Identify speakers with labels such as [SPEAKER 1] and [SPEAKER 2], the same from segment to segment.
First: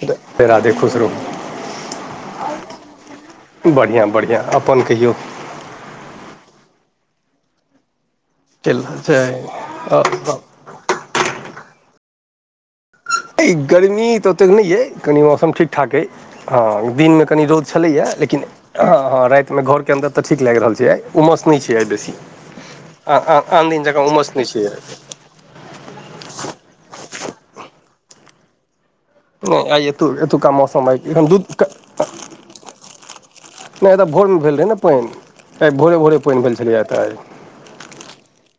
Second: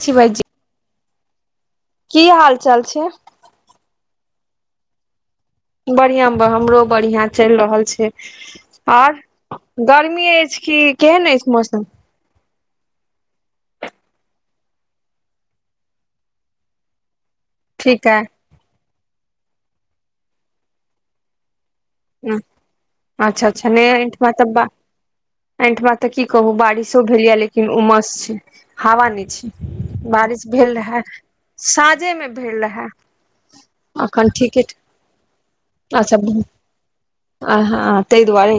[SPEAKER 1] छी भाईजी
[SPEAKER 2] ध राधे खुश रहू।
[SPEAKER 1] की हाल चाल छै।
[SPEAKER 2] बढ़िया बढ़िया अपन कहियौ।
[SPEAKER 1] बढिया ब हमरो बढ़िया चलि रहल छै
[SPEAKER 2] चलि
[SPEAKER 1] ओर गर्मी
[SPEAKER 2] हइ
[SPEAKER 1] अछि। की केहन अइछ मौसम।
[SPEAKER 2] अइ गर्मी त ओतेक नहि अइ कनि मौसम ठीकठाक अइ हँ दिनमे कनि रौद। छलैया
[SPEAKER 1] ठीक अइ
[SPEAKER 2] लेकिन हँ हँ रातिमे घरके अन्दर त ठीक लागि रहल छै आइ उमस नहि छै आइ बेसी। आ
[SPEAKER 1] अच्छा अच्छा नहि
[SPEAKER 2] आनदिन जना
[SPEAKER 1] एहिठमा
[SPEAKER 2] उमस नहि छै।
[SPEAKER 1] तऽ एहिठमा तऽ की कहू बारिशो भेल या लेकिन उमस छै हवा नै। छै
[SPEAKER 2] नहि आइ एतु
[SPEAKER 1] बारिश
[SPEAKER 2] एतुका
[SPEAKER 1] भेल
[SPEAKER 2] मौसम आइ
[SPEAKER 1] रहए
[SPEAKER 2] एखन दू
[SPEAKER 1] साँझेमे भेल रहेय
[SPEAKER 2] नहि एतय भोरमे भेल रहै नऽ पाइन आइ भोरे भोरे पाइन भेल छलैये एतय आइ।
[SPEAKER 1] अहाँ तइ दुआरे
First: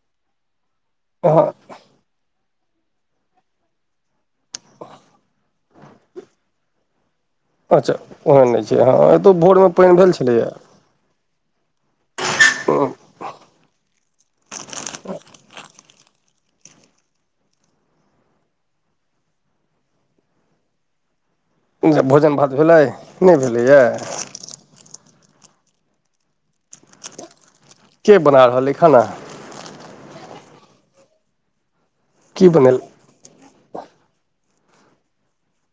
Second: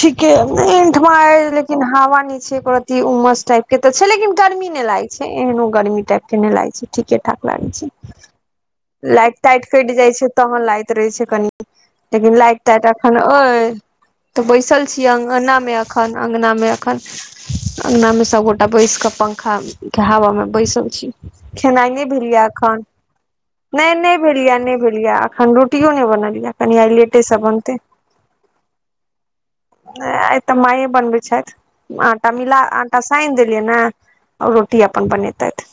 [SPEAKER 1] ठीके अइठमा आइ।
[SPEAKER 2] हँ
[SPEAKER 1] लेकिन हवा नऽ छै एको रती उमस टाइप के ते छै लेकिन गर्मी नहि लागे छै एहनो गर्मी टाइप के नहि लागे छै। ठीके ठाक लागे छै
[SPEAKER 2] अच्छा ओहन नहि छै हँ एतौ
[SPEAKER 1] लाइट
[SPEAKER 2] भोरमे
[SPEAKER 1] ताइट
[SPEAKER 2] पानि
[SPEAKER 1] केट
[SPEAKER 2] भेल
[SPEAKER 1] जाय छै
[SPEAKER 2] छलैए
[SPEAKER 1] तहन लागैत रहे छै कनि। लेकिन लाइट ताइट अखन अहि। तऽ बैसल छीयै अंगना मे एखन अंगना मे एखन। अंगना मे सबगोटा बैसक पंखा के हावमे बैसल छी। खेनाइ नहि भेलै
[SPEAKER 2] भोजन
[SPEAKER 1] यऽ
[SPEAKER 2] भात
[SPEAKER 1] एखन
[SPEAKER 2] भेलै नहि भेलैए
[SPEAKER 1] नहि नहि। नहि भेल य नहि भेल या अखन रोटियो नहि बनल या कनि आइ लेटे सऽ बनतै।
[SPEAKER 2] के बना रहल अइय खाना।
[SPEAKER 1] आइ तऽ माइये बनबै छैथ आटा
[SPEAKER 2] की
[SPEAKER 1] मिला।
[SPEAKER 2] बनेल
[SPEAKER 1] आटा साइन देलियैन ये रोटी अपन बनेैतैथ।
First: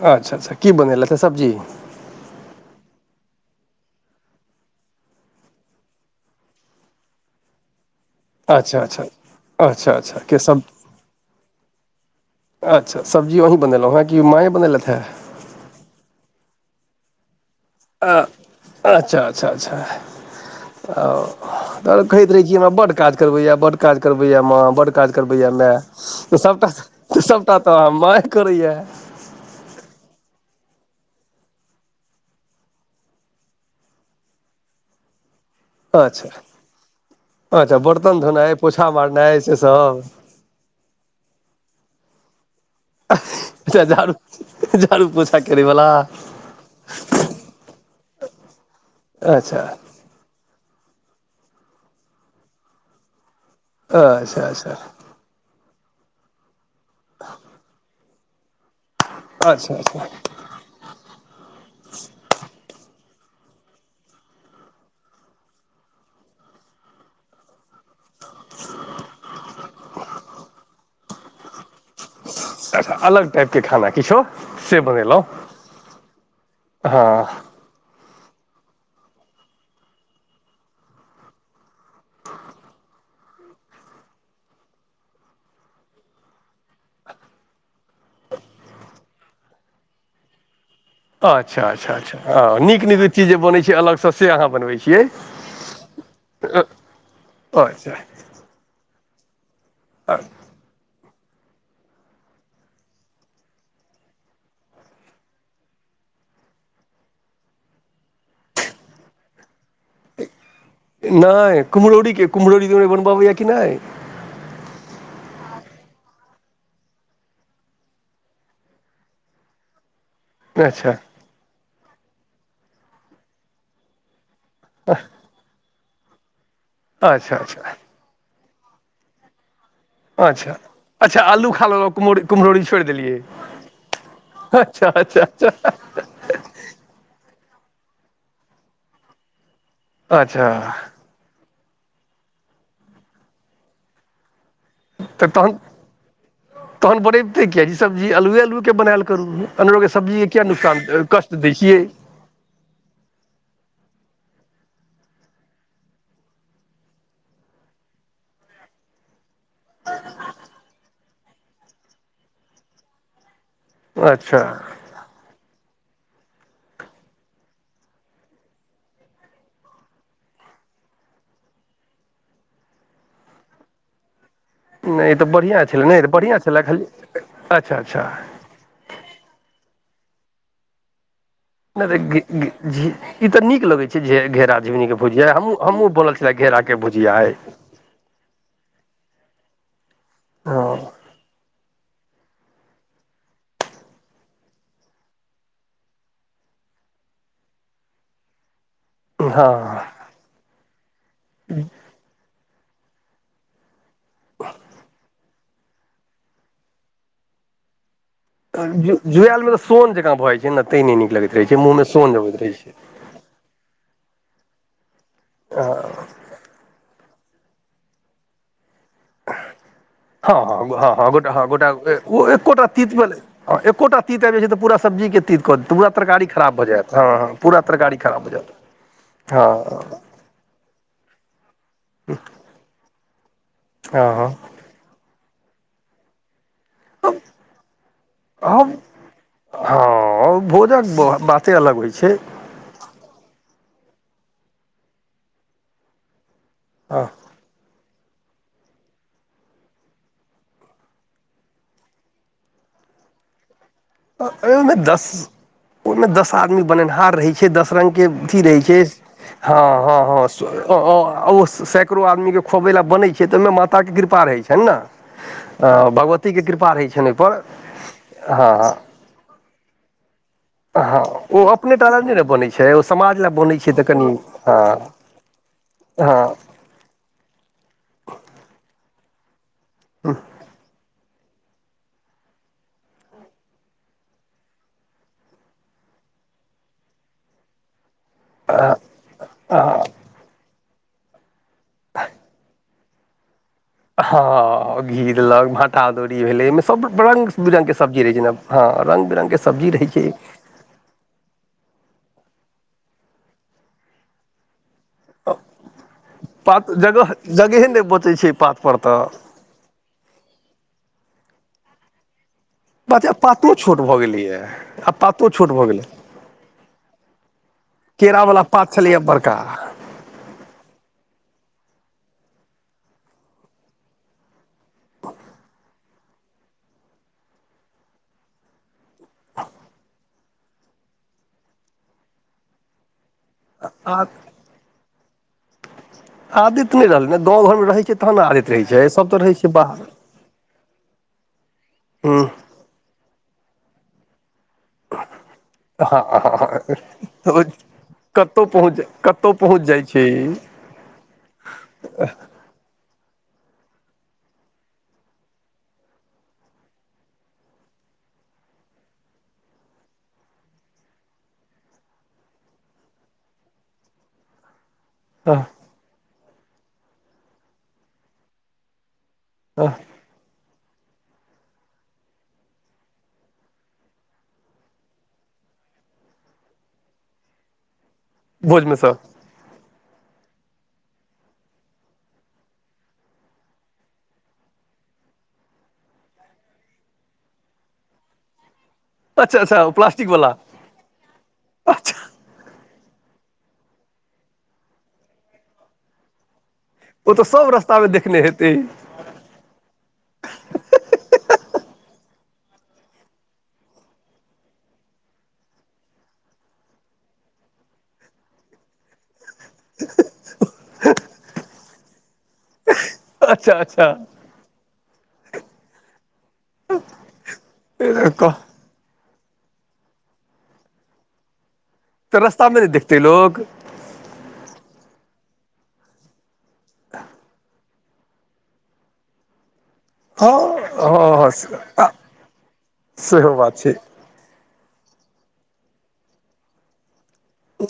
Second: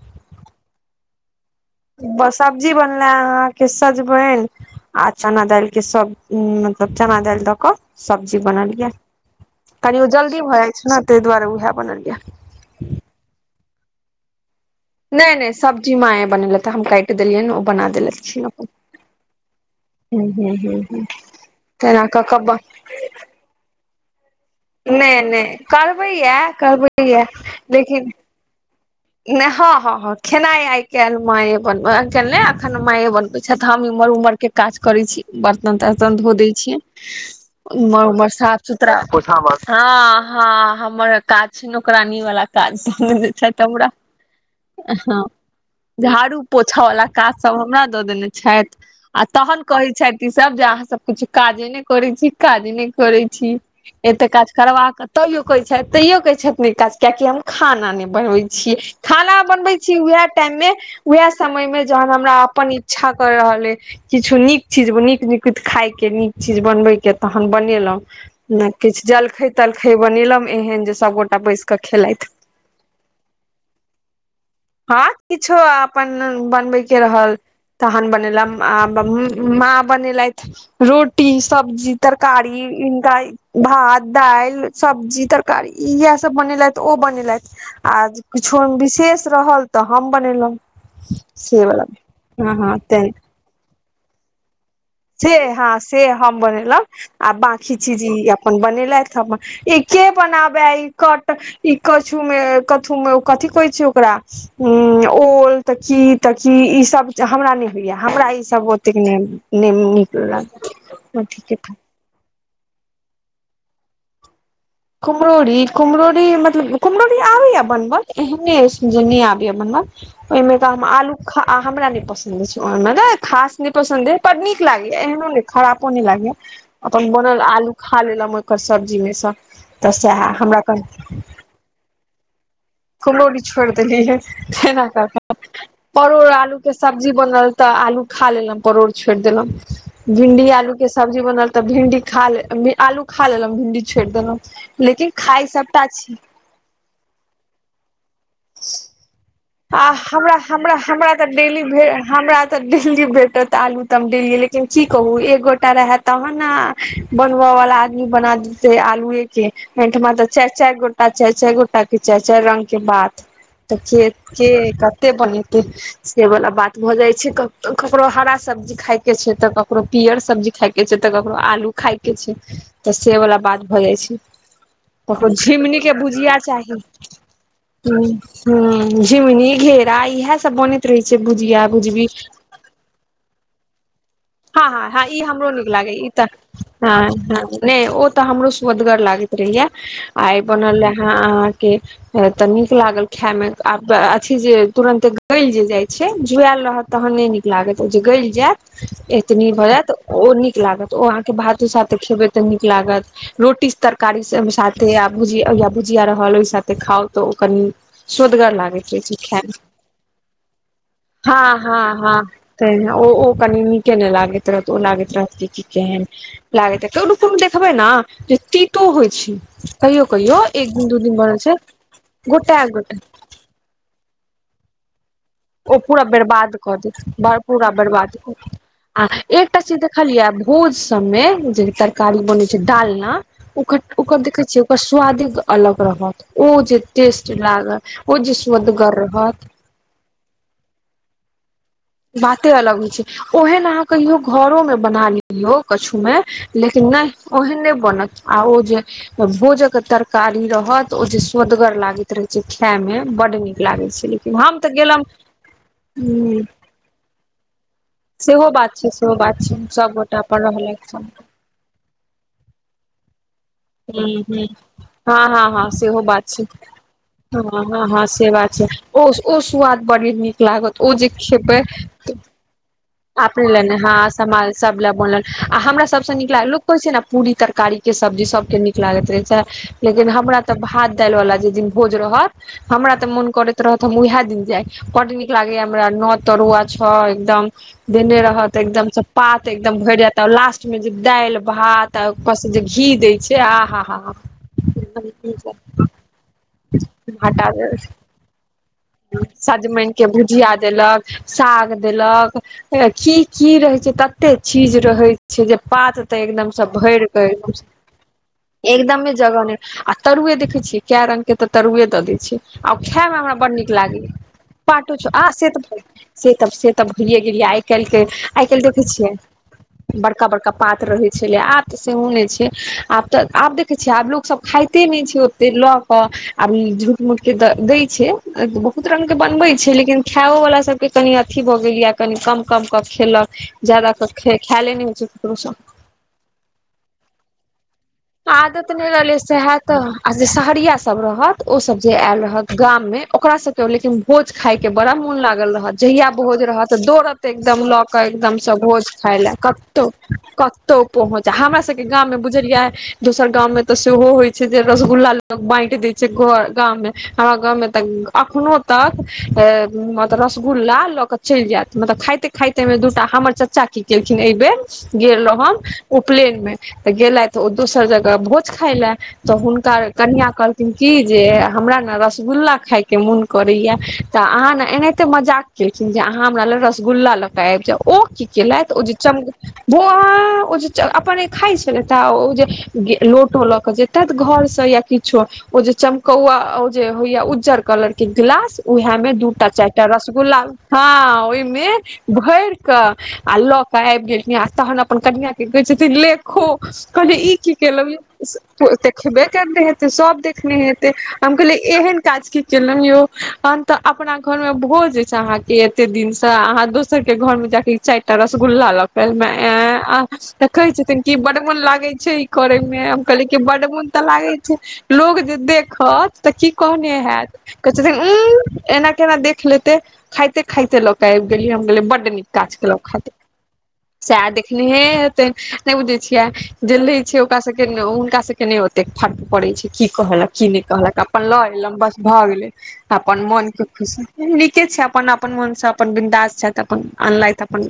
[SPEAKER 2] अच्छा अच्छा की बनेलैथे सब्जी।
[SPEAKER 1] ब सब्जी बनल्ले अहाँके सजबैन। आ चना दाइल के सब्ज़ी मतलब चना दालि द कऽ। सब्जी
[SPEAKER 2] अच्छा
[SPEAKER 1] बनलियै
[SPEAKER 2] अच्छा अच्छा
[SPEAKER 1] कनि ओ
[SPEAKER 2] अच्छा के
[SPEAKER 1] जल्दी भ
[SPEAKER 2] सब
[SPEAKER 1] जाइ छै न तै दुआरे उएह बनलियै ये।
[SPEAKER 2] अच्छा सब्जी अहि बनेलो ये कि माय बनेलैथ या
[SPEAKER 1] नहि नहि सब्जी माय बनेलथि ह हम काटि देलियै ओ बना
[SPEAKER 2] आ
[SPEAKER 1] देलथि छिय अपन
[SPEAKER 2] अच्छा, अच्छा, अच्छा
[SPEAKER 1] हूँ हूँ हूँ हूँ
[SPEAKER 2] तऽ
[SPEAKER 1] तेना कऽ
[SPEAKER 2] कहैत
[SPEAKER 1] कऽ
[SPEAKER 2] रहै कि
[SPEAKER 1] ब
[SPEAKER 2] हमरा बड्ड काज करबै या बड़ काज करबैया माँ बड़ काज
[SPEAKER 1] नहि
[SPEAKER 2] करबे या
[SPEAKER 1] नहि करबै ये
[SPEAKER 2] सभटा
[SPEAKER 1] करबै ये
[SPEAKER 2] सभटा तऽ
[SPEAKER 1] लेकिन
[SPEAKER 2] माय करे या
[SPEAKER 1] नहि हँ हँ हँ खेनाइ आइ काल्हि माये बनबै आइ काल्हि नहि एखन माँए बनबैत छथि हममहर उम्हरके काज करै छी बर्तन तर्तन
[SPEAKER 2] अच्छा
[SPEAKER 1] धो दै छियै
[SPEAKER 2] अच्छा
[SPEAKER 1] उमर
[SPEAKER 2] बर्तन
[SPEAKER 1] उमर
[SPEAKER 2] धोनाइ
[SPEAKER 1] साफ
[SPEAKER 2] पोछा
[SPEAKER 1] सुथरा
[SPEAKER 2] मारनाइ से सब
[SPEAKER 1] हँ हँ हमर काज नौकरानी वाल काज छिथ
[SPEAKER 2] अच्छा
[SPEAKER 1] ह
[SPEAKER 2] झाड़ू झाड़ू पोछा करैवला
[SPEAKER 1] झाड़ू पोछा वालला काज सभ हमरा दऽ देने छथि आ
[SPEAKER 2] अच्छा
[SPEAKER 1] तहन कहै छथि ईसभ जे अहाँ सभ कछु काजे नहि करै छी काजे नहि करैत छी एते
[SPEAKER 2] अच्छा
[SPEAKER 1] काज
[SPEAKER 2] अच्छा
[SPEAKER 1] करबकऽ तैयो कहै छथि तैयो कहै छथिन काज कियाकि हम खाना नहि बनबै छियै। खाना
[SPEAKER 2] अच्छा
[SPEAKER 1] बनबे छै
[SPEAKER 2] अच्छा
[SPEAKER 1] उएह टाइम मे उएह समय मे जहन हमरा अपन इच्छा कर रहल अे किछु नीक चीज नीक निकु खाय के नीक चीज बनबे के तहन बनेलहूँ ने किछु जलखै तलखै बनेल एहन जे सभगोटा बैस क खेलथि
[SPEAKER 2] अच्छा अलग टाइप के खाना किछो से
[SPEAKER 1] ह
[SPEAKER 2] बनेलहुँ
[SPEAKER 1] किछो अपन बनबै के रहल
[SPEAKER 2] हँ
[SPEAKER 1] तहन बनेलथि माँ बनेलथि। रोटी सब्जी तरकारी इनका। भात दालि सब्जी तरकारी इएह सभ बनेलथि ओ बनेलथि आ किछो विशेष रहल तऽ हम बनेलहुँ।
[SPEAKER 2] अच्छा
[SPEAKER 1] से वला
[SPEAKER 2] अच्छा अच्छा
[SPEAKER 1] हँ
[SPEAKER 2] हैं
[SPEAKER 1] हँ
[SPEAKER 2] नीक
[SPEAKER 1] तें
[SPEAKER 2] नीक चीज जे बनैत छै अलग से अहाँ बनबै छियै
[SPEAKER 1] से हँ से हम
[SPEAKER 2] अ-
[SPEAKER 1] बनेल आ बकी
[SPEAKER 2] अच्छा
[SPEAKER 1] चीज अपन बनेलथि हम के
[SPEAKER 2] अ-
[SPEAKER 1] बनाबे कट ई कछु मे कथु मे ओ कथी कहै छै ओकरा ओल तऽ कि तऽ की ईसभ हमरा नहि होइया हमरा ईसभ ओतेक नहि नै निक लाग
[SPEAKER 2] नहि कुमरोरी के कुमरोरी बनब आबे या कि नहि
[SPEAKER 1] कुम्हररी कुम्हरौरी मतलब कुम्हरौरी आबैए बनबल एहने अछि जे नहि आबैए बनबल ओहिमे तऽ
[SPEAKER 2] अच्छा
[SPEAKER 1] आलू हमरा नहि पसन्द छै। ओहिमे खास नहि पसन्द अछि बड़ नीक लागेया एहनो ने खराबो नै लागैया अपन
[SPEAKER 2] अच्छा
[SPEAKER 1] बनल आलू
[SPEAKER 2] अच्छा
[SPEAKER 1] ख खा लेलहु मकर सब्जीमे स तऽ सएह
[SPEAKER 2] अच्छा
[SPEAKER 1] हमरा कह
[SPEAKER 2] अच्छा आलू खा कुमो कुम्हरोरी छोड़ि देलियै
[SPEAKER 1] कुम्हरौरी छोड़ि देलियै
[SPEAKER 2] अच्छा अच्छा
[SPEAKER 1] के सब्जी बनल तऽ आलू खा लेलहु परोड़ छोड़ि देलहूँ
[SPEAKER 2] अच्छा
[SPEAKER 1] भिडी आलू के सब्जी बनल तऽ भिडी खा आलू खा लेलहूँ भिडी छोड़ि देलहुँ लेकिन
[SPEAKER 2] तऽ
[SPEAKER 1] खाइ
[SPEAKER 2] तहन
[SPEAKER 1] सभटा छी।
[SPEAKER 2] तहन बनेबितै किएक ई सब्जी आलुए आलू केनायल करू अनेरोके
[SPEAKER 1] आ
[SPEAKER 2] सब्जीके
[SPEAKER 1] हमरा
[SPEAKER 2] किया नुकसान
[SPEAKER 1] हमरा तऽ
[SPEAKER 2] कष्ट दै
[SPEAKER 1] डेली
[SPEAKER 2] छियै
[SPEAKER 1] हमरा तऽ डेली भेटत आलू तऽ हम डेली लेकिन की कहू एक गोटा रहय तहन न बनव वाला आदमी बना दै आलू एक एहिठमा तऽ चारि चारि गोटा चारि चारि गोटा के चारि चारि रंग के बात तऽ
[SPEAKER 2] अच्छा
[SPEAKER 1] के कते बनते से वाला बात भऽ जाइ छै ककरो हरा सब्जी खाय के छै तऽ ककरो पियर सब्जी खायके। के छै तऽ ककरो आलू खाय के छै तऽ से वाला बात भऽ जाइ छै
[SPEAKER 2] नहि ई तऽ
[SPEAKER 1] तकरो
[SPEAKER 2] बढ़िआँ
[SPEAKER 1] झिमुनी
[SPEAKER 2] छलै
[SPEAKER 1] के
[SPEAKER 2] नहि तऽ
[SPEAKER 1] बुझिया
[SPEAKER 2] बढ़िआँ छलै
[SPEAKER 1] चाही
[SPEAKER 2] खाली अच्छा अच्छा
[SPEAKER 1] हू झिमनी घेरा इह सबो ने रहै छै बुझिया
[SPEAKER 2] नहि त ई तऽ नीक लगे छै घा
[SPEAKER 1] हँ
[SPEAKER 2] झीगुनी
[SPEAKER 1] हँ
[SPEAKER 2] के
[SPEAKER 1] हँ ई
[SPEAKER 2] भुजिया
[SPEAKER 1] हमरो
[SPEAKER 2] हम
[SPEAKER 1] नीक
[SPEAKER 2] हमहूँ
[SPEAKER 1] लागैया ई
[SPEAKER 2] बोल
[SPEAKER 1] तऽ
[SPEAKER 2] छलै घेरा के
[SPEAKER 1] हँ
[SPEAKER 2] भुजिया है
[SPEAKER 1] हँ नहि ओ तऽ हमरो सुदगर लागैत रहहिया आ ई
[SPEAKER 2] हँ
[SPEAKER 1] बनल रहेा अहाँकेँ तऽ नीक लागल खाय मे आ अथी जे तुरंत गल जे जाय छै जुआ रह तहन नहि नीक लागत जे गल जायत। भऽ
[SPEAKER 2] हँ
[SPEAKER 1] जायत ओ नीक लागत ओ अहाँकेँ भात उसातऽ खेबै तऽ नीक लागत रोटी तरकार कारी साथे आ भुजया भुजिया रहल ओहि साथे खाउ तऽ ओ कनि। सुन्दर लागे छै ख
[SPEAKER 2] जुआएलमे तऽ सोन जकाँ भऽ जाइ छै ने तैँ नहि नीक
[SPEAKER 1] ह,
[SPEAKER 2] लगैत रहै छै
[SPEAKER 1] ह,
[SPEAKER 2] मुँहमे सोन
[SPEAKER 1] ह,
[SPEAKER 2] अबैत रहै
[SPEAKER 1] त
[SPEAKER 2] छै
[SPEAKER 1] ओ ओ कनि नीके नहि लागैत रहत ओ लागैत रहत कि केहन। लागे ओ रप देखबै ने जे ततो होइ। कहियो कहियो
[SPEAKER 2] हँ
[SPEAKER 1] एक
[SPEAKER 2] हँ
[SPEAKER 1] दिन
[SPEAKER 2] हँ
[SPEAKER 1] दू
[SPEAKER 2] हँ
[SPEAKER 1] दिन
[SPEAKER 2] गोटा
[SPEAKER 1] बर छै गोटाे गोटाे।
[SPEAKER 2] आ एकोटा तीत आबि छै तऽ पूरा सब्जीके तीत। कऽ देत
[SPEAKER 1] ओ पूरा
[SPEAKER 2] तरकारी खराब
[SPEAKER 1] बरबाद
[SPEAKER 2] भऽ
[SPEAKER 1] कऽ
[SPEAKER 2] जायत हँ
[SPEAKER 1] देथि
[SPEAKER 2] हँ
[SPEAKER 1] पूरा
[SPEAKER 2] तरकारी
[SPEAKER 1] बर्बाद
[SPEAKER 2] खराब भऽ
[SPEAKER 1] कऽ देथि।
[SPEAKER 2] जायत
[SPEAKER 1] आ एकटा चिज़
[SPEAKER 2] हँ
[SPEAKER 1] देखलिये भोज सभ मे जे तरकारी बन छै डालना ओ ओकर
[SPEAKER 2] हँ
[SPEAKER 1] देखे छ ओकर स्वादे अलग रहत ओ जे टेस्ट लाग ओ जे
[SPEAKER 2] हँ
[SPEAKER 1] सुदगर रहत।
[SPEAKER 2] हँ भोजक बाते अलग होइ छै।
[SPEAKER 1] अलग होइ छै ओहन अहाँ कहियौ घरो मे बना लियौ कछु मे लेकिन
[SPEAKER 2] हँ
[SPEAKER 1] नहि ओहन्द नहि बनत आउ ज भोज के तरकारी रहत ओ जे सदगर लागैत रहे छै। खाय मे बड नीक लागे छै लेकिन हम तऽ
[SPEAKER 2] मे दस
[SPEAKER 1] गेलम
[SPEAKER 2] ओहिमे
[SPEAKER 1] ह
[SPEAKER 2] दस आदमी बनेनिहार रही। दस रंग के अथी
[SPEAKER 1] सेहो
[SPEAKER 2] रहै
[SPEAKER 1] बात
[SPEAKER 2] छै
[SPEAKER 1] सेहो बात छै
[SPEAKER 2] ह
[SPEAKER 1] सबगोटा अपन रहलथि
[SPEAKER 2] ह ककरो आदमी के खुआबै लऽ बनै छै तऽ ओहिमे माताक के कृपा रहै छै ने
[SPEAKER 1] ह ह सेहो बात
[SPEAKER 2] भगवतीके
[SPEAKER 1] छै
[SPEAKER 2] कृपा रहै छनि ओहिपर
[SPEAKER 1] ह हँ हँ से बात छै
[SPEAKER 2] हँ
[SPEAKER 1] ओ ओ सुआद बढ़ि न लागत ओ
[SPEAKER 2] हँ
[SPEAKER 1] जे खेपै
[SPEAKER 2] अपने टा लए नहि ने बनै छै ओ समाज लए
[SPEAKER 1] अपने
[SPEAKER 2] बनै
[SPEAKER 1] ल
[SPEAKER 2] छै
[SPEAKER 1] नहि
[SPEAKER 2] तऽ कनि
[SPEAKER 1] ह माल
[SPEAKER 2] हँ
[SPEAKER 1] ल बोन आ हमरा सभसँ
[SPEAKER 2] हँ
[SPEAKER 1] नीक लागलु छै ने पूरी तरकारी के सब्जी सभके नीक लागैत रहै छै लेकिन हमरा तऽ भात दालि वालला जे दिन भोज रहत हमरा ते मोन करैत रहत हम उएहे दिन जाय। कड नीक लागै हमरा नओ तरुआ छ एकदम द त एकदम से पात एकदम भरि जात लास्ट मे जे दालि भात उपर से जे घी दय छै। से आहा।
[SPEAKER 2] ह, घी देलक भाटा दौरी भेले ओमे सभ रंग बिरंग के
[SPEAKER 1] हटा
[SPEAKER 2] सब्जी रहे छै जेना हँ रङ्ग बिरङ्गके सब्जी रहै
[SPEAKER 1] सजमनि के
[SPEAKER 2] छै
[SPEAKER 1] भुजिया देलक। साग देलक कि रहे छै तते चीज रहे छै। जे पातते एकदम
[SPEAKER 2] पात
[SPEAKER 1] सभ भर
[SPEAKER 2] जगह
[SPEAKER 1] क
[SPEAKER 2] जगहे नहि बचै छै पातपर
[SPEAKER 1] एकदम
[SPEAKER 2] तऽ
[SPEAKER 1] जगह नायी आ तरुए देखे छियै कए रंग के तऽ तरुए दे छी आ
[SPEAKER 2] बात छै
[SPEAKER 1] खाय मे
[SPEAKER 2] आब
[SPEAKER 1] हमरा बड
[SPEAKER 2] पातो
[SPEAKER 1] नीक
[SPEAKER 2] छोट भऽ गेलैए आब
[SPEAKER 1] पाटो छ
[SPEAKER 2] पातो
[SPEAKER 1] आ से
[SPEAKER 2] छोट भऽ
[SPEAKER 1] तऽ
[SPEAKER 2] गेलै
[SPEAKER 1] से तऽ भइे गेलियै आइ काल्हि के
[SPEAKER 2] केरावला
[SPEAKER 1] आ
[SPEAKER 2] पात छलियै बड़का
[SPEAKER 1] बड़का बड़का पात रहै छलै आब तऽ सेहो नहि छै आब तऽ आब देखै छियै आब लो। सभ खाते मे छै ओते लऽ के आब झूठ मूठ के दै छै बहुत रंग के बनबे छै लेकिन खायो वाला सभके कनि अथि भऽ गेल या कनि कम कम कऽ खेलक ज्यदा
[SPEAKER 2] आ
[SPEAKER 1] कऽ खैले नहि हो छै ककरो सब
[SPEAKER 2] आदत नहि रहलै ने गाँव घरमे रहै छै तहन ने रहै
[SPEAKER 1] आदत
[SPEAKER 2] छै
[SPEAKER 1] नहि
[SPEAKER 2] सभ तऽ रहै छै बाहर
[SPEAKER 1] रहल सहरिया सब रहत ओ सब जे आयल
[SPEAKER 2] हूँ
[SPEAKER 1] रहत गाम मे ओकरा सब लेकिन भोज खाायके बड़ा मोन लागल रहत
[SPEAKER 2] हँ
[SPEAKER 1] जहियआ भोज रहत तऽ दौड़त
[SPEAKER 2] हँ
[SPEAKER 1] एकदम लऽ कऽ
[SPEAKER 2] कतहु
[SPEAKER 1] एकदमसँ
[SPEAKER 2] पहुँच
[SPEAKER 1] भोज खाय ल
[SPEAKER 2] पहुँच जाइ
[SPEAKER 1] कतहु
[SPEAKER 2] छै
[SPEAKER 1] कतहु पहुँच हमरा सबके गामव मऽ बुझलियिया दोसर गां में त सेहो होइ छै जे रसगुल्ला लग बाट देय छै घर गां में हमरा गाँं मे अखनो तक रसगुल्ला ल क चेल जायत मतलब खायेते खायेते खाइते मे दूटा हमर चाचा की केलखिन एहि बेर गेल रह हम उपनयन मे तऽ गेलथि ओ दोसर जगह भोज खााय लए तऽ हुनका कनिया कहलखिन की जे हमरा नऽ रसगुल्ला खाायके मोन करैया तऽ अहाँ ने एनाहिते मजाक केलखिन जे अहाँ हमरा ल रसगुल्ला लऽ के आबि जाउ ओ की कयलेत
[SPEAKER 2] भोजमे
[SPEAKER 1] ओ
[SPEAKER 2] सँ
[SPEAKER 1] जेी चम बोहा ओ जे अपने खाइ छल तऽ ओ जे लोटो लऽ कऽ जे त घर से या किच्छो ओ जे चमकौआ अ उ जे होइया उज्जर त कलर के गिलास उहे मे
[SPEAKER 2] अच्छा
[SPEAKER 1] दूटा
[SPEAKER 2] अच्छा ओ
[SPEAKER 1] चाईरटा
[SPEAKER 2] प्लास्टिक वला
[SPEAKER 1] रसगुल्ला हाँ ओहिमे
[SPEAKER 2] अच्छा
[SPEAKER 1] भैर क कऽ अ लऽ कऽ आइब गेलखिन आ तहन अपन कनियाँ क कहय छथिन ले खो,
[SPEAKER 2] ओ तऽ
[SPEAKER 1] कहलीय ई
[SPEAKER 2] सभ
[SPEAKER 1] की केलौं
[SPEAKER 2] रस्तामे
[SPEAKER 1] ये
[SPEAKER 2] देखने हेतै
[SPEAKER 1] एतेक खेबे करने हेतै सब देखने हेतै हम कहलियै ऐहेन काज क लौं यौ आ त अपना घर में भोज छै अहा के एते दिन से अहाँ दोसर के घर मऽ जाके चैर टा रसगुल्ला ल क एल आं त कहय छथिन कि बड मोन लागैत छै ई करय मऽ कहलियय की
[SPEAKER 2] अच्छा
[SPEAKER 1] बड
[SPEAKER 2] अच्छा
[SPEAKER 1] मोन तऽ लागे छै लोग जे देखत तऽ की कहने हैत कहे छथिन
[SPEAKER 2] कह
[SPEAKER 1] ऊ----एना केना देख लेते खाइते- खाइते लऽ कऽ आइब गेलिय हम कहलिए बड निक
[SPEAKER 2] तऽ
[SPEAKER 1] काज
[SPEAKER 2] रस्तामे नहि
[SPEAKER 1] केलू खा
[SPEAKER 2] देखतै लोक
[SPEAKER 1] सेहे देखनेहे हेतै नय बुझै छियै जल्दी छिय ओकरा सब के ते ने हुनका सब के नय ओतेक फर्क पड़य छै की कहलक
[SPEAKER 2] हँ
[SPEAKER 1] की नय कहलक अपन
[SPEAKER 2] हँ
[SPEAKER 1] लऽ एलक भऽ गेलय अपन
[SPEAKER 2] सेहो
[SPEAKER 1] मोन
[SPEAKER 2] बात
[SPEAKER 1] के खुशी नीके छै अपन अपन मनसँ अपन बिन्दास छैथ। तऽ अपन अनलैथ अपन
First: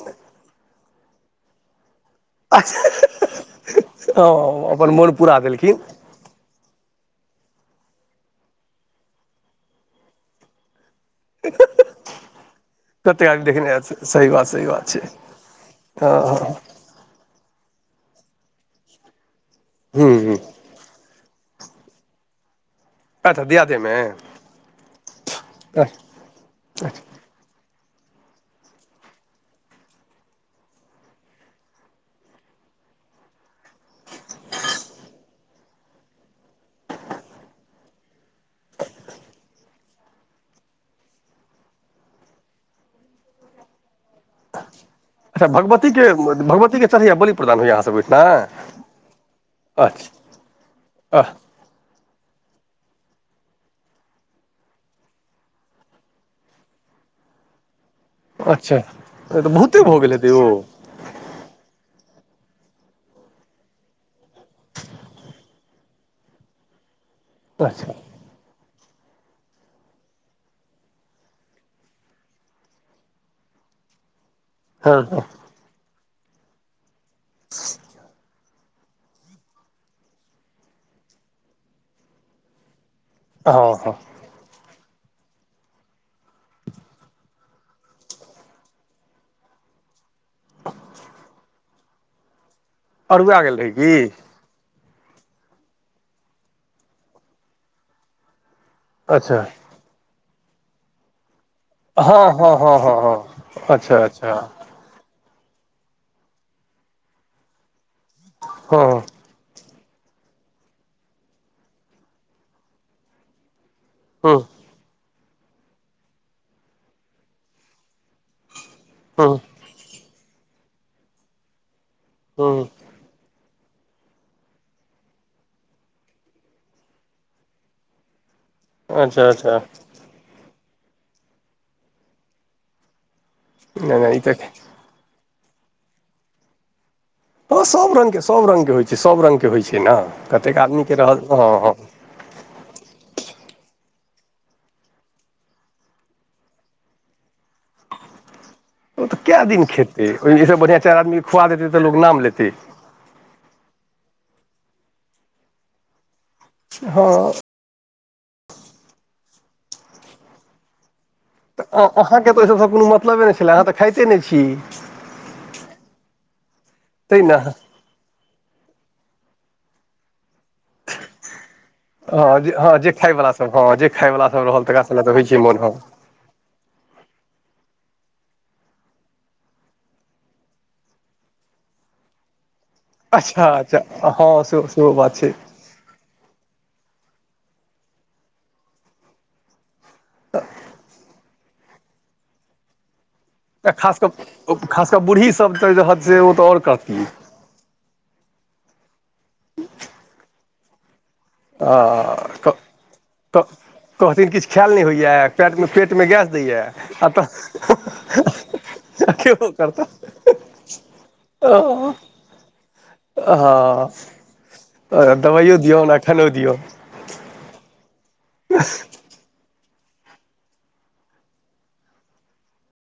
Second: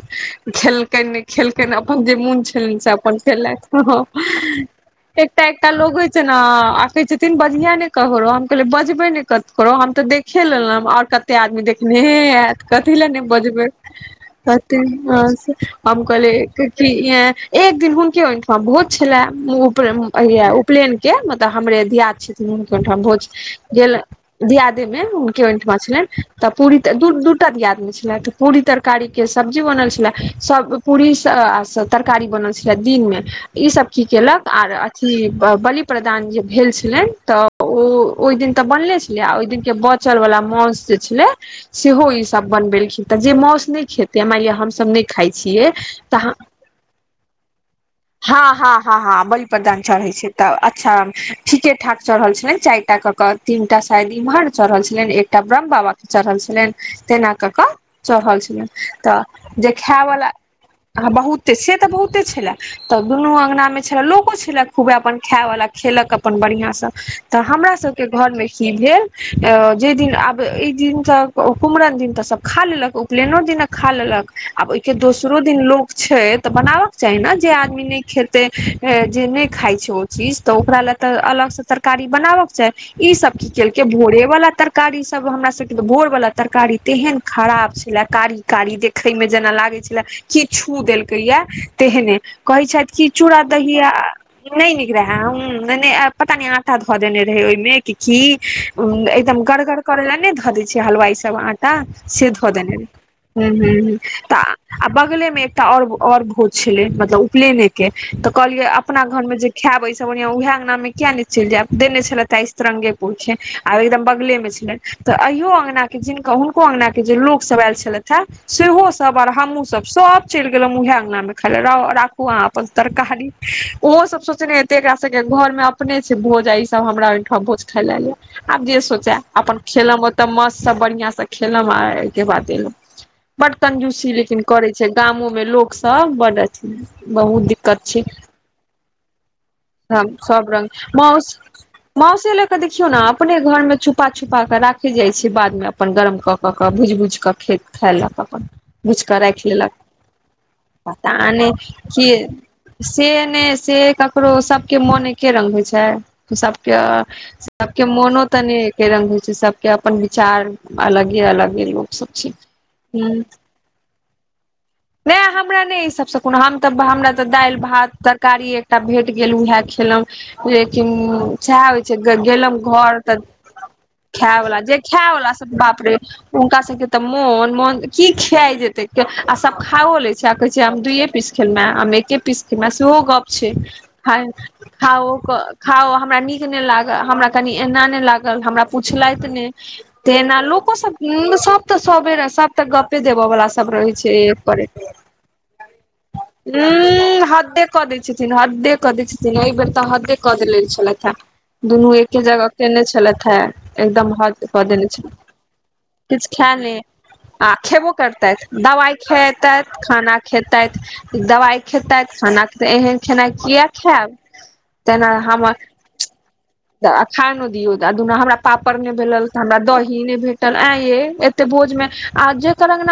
[SPEAKER 1] खेलकैन नै खेलकैन अपन जे मोन छलैंन से
[SPEAKER 2] छै
[SPEAKER 1] अपन भेलैंन हं आं
[SPEAKER 2] ओ अपन मोन पूरा
[SPEAKER 1] एकटा एकटा
[SPEAKER 2] देलखिन
[SPEAKER 1] लोग ऐईछ तेना आ आ कहय छथिन बजिहैं नय ककरो हम कहलियय बजबय नय ककरो हम तऽ देखे लेलहुँ आओर कतेक आदमी देखने हैत कथी लए नय
[SPEAKER 2] कतेक आदमी
[SPEAKER 1] बजबय
[SPEAKER 2] देखने आयल, सही बात सही
[SPEAKER 1] हतय
[SPEAKER 2] बात छै
[SPEAKER 1] अहां से हम
[SPEAKER 2] हँ
[SPEAKER 1] कहलय
[SPEAKER 2] हँ
[SPEAKER 1] कऽ एक दिन हुनके ओहिठमा भोज छलय उपलैन
[SPEAKER 2] हूँ हूँ
[SPEAKER 1] हैया उपलैन के तऽ हमरे दियाद छथिन हुनके ओठाम भोज
[SPEAKER 2] अच्छा दियादेमे
[SPEAKER 1] गेलैन त दियादे में हुनके ओठमां छलैन
[SPEAKER 2] अच्छा
[SPEAKER 1] त पुरी त दूर दूर त दियाद ने छलै तऽ पूरी तरकारी के सब्जी बनल छलै सब के पूरी स आ सब्जी तरकारी बनल छलै दिनमे ई सब की केलक आर अथी ब बलि प्रदान जे भेल छलैन तऽ तऽ ओ ओहि दिन तऽ बनले छलै आ ओहि दिनके बचलवला मौस जे छलय सेहो ई सब बनबेलखिन तऽ जे मौस नय खेतीये मैन लिया हमसभ नय खाय छियय
[SPEAKER 2] भगवतीके
[SPEAKER 1] त ह
[SPEAKER 2] भगवतीके चढ़ैया बलि प्रदान होइया अहाँ सब ओहिठिना
[SPEAKER 1] हाँ, हाँ, हाँ, हाँ बलि प्रदान चढ़य छै
[SPEAKER 2] अच्छा
[SPEAKER 1] तऽ अच्छा ठीके ठाक चढ़ल छलैन चाईर टा क के तीन टा शायद इम्हर चढ़ल छलैन एकटा ब्रह्म बाबा के चढ़ल छलैन तेना कऽ केऽ चढ़ल छलैन
[SPEAKER 2] अच्छा
[SPEAKER 1] तऽ जे
[SPEAKER 2] बहुते भऽ गेल
[SPEAKER 1] खायवला
[SPEAKER 2] हेतै ओ
[SPEAKER 1] आ बहुते से तऽ बहुते छले तऽ दुनू अंगना मे छले लोको छले खूबे अपन खाय वाला खेलक अपन बढ़िया से तऽ हमरा
[SPEAKER 2] अच्छा
[SPEAKER 1] सबकेँ घर में इ खिएलिए जे दिन आब इ दिन त कु कुमरन दिन तऽ सब खा लेलक उपलेनो दिन कऽ खा लेलक आ ओहि केँ
[SPEAKER 2] हँ हँ
[SPEAKER 1] दोसरो दिन लोक छै तऽ बनाबक चाही ने जे आदमी नै खेतय ए जे नहि खाइ छै ओ चीज तऽ ओकरा लए तऽ अलगसँ तरकारी बनाबक चाही इ सब की
[SPEAKER 2] हँ
[SPEAKER 1] केलके
[SPEAKER 2] हँ
[SPEAKER 1] भोरेवला तर कारी सब हमरा सबके तऽ भोर वला तरकारी तेहेन खराब छलय कारी कारी देख देखय में जेना लागय छलै की छू देलकैय या तेहने कहय छैथ की
[SPEAKER 2] अरुआ
[SPEAKER 1] चूड़ा
[SPEAKER 2] गेल रहै
[SPEAKER 1] दही आ
[SPEAKER 2] की
[SPEAKER 1] नै नीक रहै हुं नै नै पता नै आटा धऽ देने रहै ओहिमे कि की हूं
[SPEAKER 2] अच्छा
[SPEAKER 1] एकदम गड़गड़ करे ल नय धऽ दय छै हलवाय सब आ टा
[SPEAKER 2] हँ
[SPEAKER 1] से धऽ
[SPEAKER 2] हँ हँ
[SPEAKER 1] देने
[SPEAKER 2] हँ हँ
[SPEAKER 1] रहइ
[SPEAKER 2] अच्छा अच्छा
[SPEAKER 1] [unintelligible] आ बगले मे एकटा और और भोज छलय मतलब उपलेने के तऽ कहलियै
[SPEAKER 2] हँ
[SPEAKER 1] अपना घरमे जे खैब अए सा बढ़िया उहाय अंगना में किया नय चैल जायब देने छले ता इस्त्रीअंगे पुरखे आब एकदम
[SPEAKER 2] हूँ
[SPEAKER 1] बगले में छलैन त अहियो अंगना के जिनका हुनको अंगना के जे लोक सब आयल छलैथ है सेहो सब आर
[SPEAKER 2] हूँ
[SPEAKER 1] हमहुँ सब सब चैल गेलौं उहे अंगना में खाय ले रहु राखु अहाँ अपन
[SPEAKER 2] हूँ
[SPEAKER 1] तरक कारी ओहो सब सोचे हैते एकरा सब घर मे अपने छै भोजा इ सब हमरा भोज खाय लेल ऐल है आब जे सोचे
[SPEAKER 2] अच्छा
[SPEAKER 1] अपन
[SPEAKER 2] अच्छा
[SPEAKER 1] खेलो है तब मस से बढ़िया से खेले आ ऐ केँ बाद ऐलों [inaudible] बढ़
[SPEAKER 2] नहि
[SPEAKER 1] कंजूसी
[SPEAKER 2] नहि ई
[SPEAKER 1] लेकिन
[SPEAKER 2] तऽ
[SPEAKER 1] करे छै गामो में लोक सब बड अथी बहुत
[SPEAKER 2] हँ
[SPEAKER 1] दिक्कत
[SPEAKER 2] सभ
[SPEAKER 1] छै
[SPEAKER 2] रङ्गके सभ रङ्गके होइ छै सभ रङ्गके होइ छै ने
[SPEAKER 1] [inaudible] हम सब
[SPEAKER 2] कतेक
[SPEAKER 1] रंग
[SPEAKER 2] आदमीके रहल हँ हँ
[SPEAKER 1] मौसे ले के देखियौ ने अपने घर में छुपा छुपा केँ राखे जाय छै बाद मे अपन गरम कऽ कऽ कऽ भुज भूज कऽ खे खेलक अपन भुइज
[SPEAKER 2] ओ तऽ
[SPEAKER 1] कऽ
[SPEAKER 2] कए
[SPEAKER 1] राखि
[SPEAKER 2] दिन
[SPEAKER 1] लेलक
[SPEAKER 2] खेतै ओहिसँ बढ़िआँ
[SPEAKER 1] [inaudible]
[SPEAKER 2] चारि
[SPEAKER 1] पता
[SPEAKER 2] आदमीके खुआ
[SPEAKER 1] ने
[SPEAKER 2] देतै
[SPEAKER 1] नहि
[SPEAKER 2] तऽ लोक नाम
[SPEAKER 1] केँ
[SPEAKER 2] लेतै
[SPEAKER 1] से ने से ककरो सबके मोन एके रंग होइ छै सब केँ
[SPEAKER 2] हँ तऽ
[SPEAKER 1] सभ केँ मोनो तऽ एके रंग होए छै सभ केँ अपन विचार अलग अलग लोक सब
[SPEAKER 2] अहाँके
[SPEAKER 1] छै
[SPEAKER 2] तऽ
[SPEAKER 1] [inaudible]
[SPEAKER 2] ओहि सभसँ कोनो मतलबे नहि छलै अहाँ तऽ खाइते नहि छी
[SPEAKER 1] नहि हमरा नहि ए सभसँ कोनो हम तऽ हमरा
[SPEAKER 2] तै
[SPEAKER 1] तऽ
[SPEAKER 2] ने
[SPEAKER 1] दैल भातर तर कारी एकटा भेट गेल उएह खेलो लेकिन सेह
[SPEAKER 2] हँ जे
[SPEAKER 1] गेलहु
[SPEAKER 2] हँ जे
[SPEAKER 1] घर तऽ
[SPEAKER 2] खायवला सभ हँ जे
[SPEAKER 1] [inaudible]
[SPEAKER 2] खायवला
[SPEAKER 1] खै
[SPEAKER 2] सभ
[SPEAKER 1] वला
[SPEAKER 2] रहल
[SPEAKER 1] जे
[SPEAKER 2] तकरा सभके तऽ होइ
[SPEAKER 1] खैवला
[SPEAKER 2] छै
[SPEAKER 1] सब
[SPEAKER 2] मोन हँ
[SPEAKER 1] बाप रे हुनका सब केँ तऽ मोन मन की खिया जेते आ सब खाओ ले छै आ कहे छै दुये पीस खे मे हम एके पीस खे मे सेहो गप
[SPEAKER 2] अच्छा
[SPEAKER 1] छै
[SPEAKER 2] अच्छा हँ सेहो सेहो बात
[SPEAKER 1] खाओ
[SPEAKER 2] छै
[SPEAKER 1] कऽ खाउ हमरा नीक नहि लागल हमरा कनि एना नहि लागल हमरा पूछलैथ नहि त ने लोक सब सब तऽ सब तऽ गपे देब बला सब
[SPEAKER 2] आ
[SPEAKER 1] रहि
[SPEAKER 2] खास
[SPEAKER 1] छै एक पर
[SPEAKER 2] कऽ
[SPEAKER 1] एक
[SPEAKER 2] खास कऽ बूढ़ीसभ तऽ रहत से ओ तऽ
[SPEAKER 1] [inaudible]
[SPEAKER 2] आओर कहती
[SPEAKER 1] हूँ हद कऽ दै छथिन हदे कऽ दै छथिन एहि बेेर तऽ हदे कऽ देले छलैथ हँ
[SPEAKER 2] आ
[SPEAKER 1] दुनू एके जगह केने छलैथ है
[SPEAKER 2] तऽ
[SPEAKER 1] एकदम
[SPEAKER 2] कहथिन
[SPEAKER 1] हद
[SPEAKER 2] किछु
[SPEAKER 1] कऽ
[SPEAKER 2] खायल नहि
[SPEAKER 1] देने छल
[SPEAKER 2] होइए पेटमे पेटमे
[SPEAKER 1] [inaudible]
[SPEAKER 2] गैस
[SPEAKER 1] किछु खा
[SPEAKER 2] दैए आ तऽ
[SPEAKER 1] आ खेबो करतैथ दवाइ
[SPEAKER 2] केबो
[SPEAKER 1] खेतै
[SPEAKER 2] करता
[SPEAKER 1] खाना खेतै दवाइ खेतै खाना खैते एहन खेनाइ किया
[SPEAKER 2] हँ
[SPEAKER 1] खायब [inaudible] तेना हम
[SPEAKER 2] दबाइयो [unintelligible]
[SPEAKER 1] अच्छ नु दियों दुना हमरा पापड़ नहि भेलल हमरा दही ने भेटल ऐै ये एते भोज में आ जेकर अँगना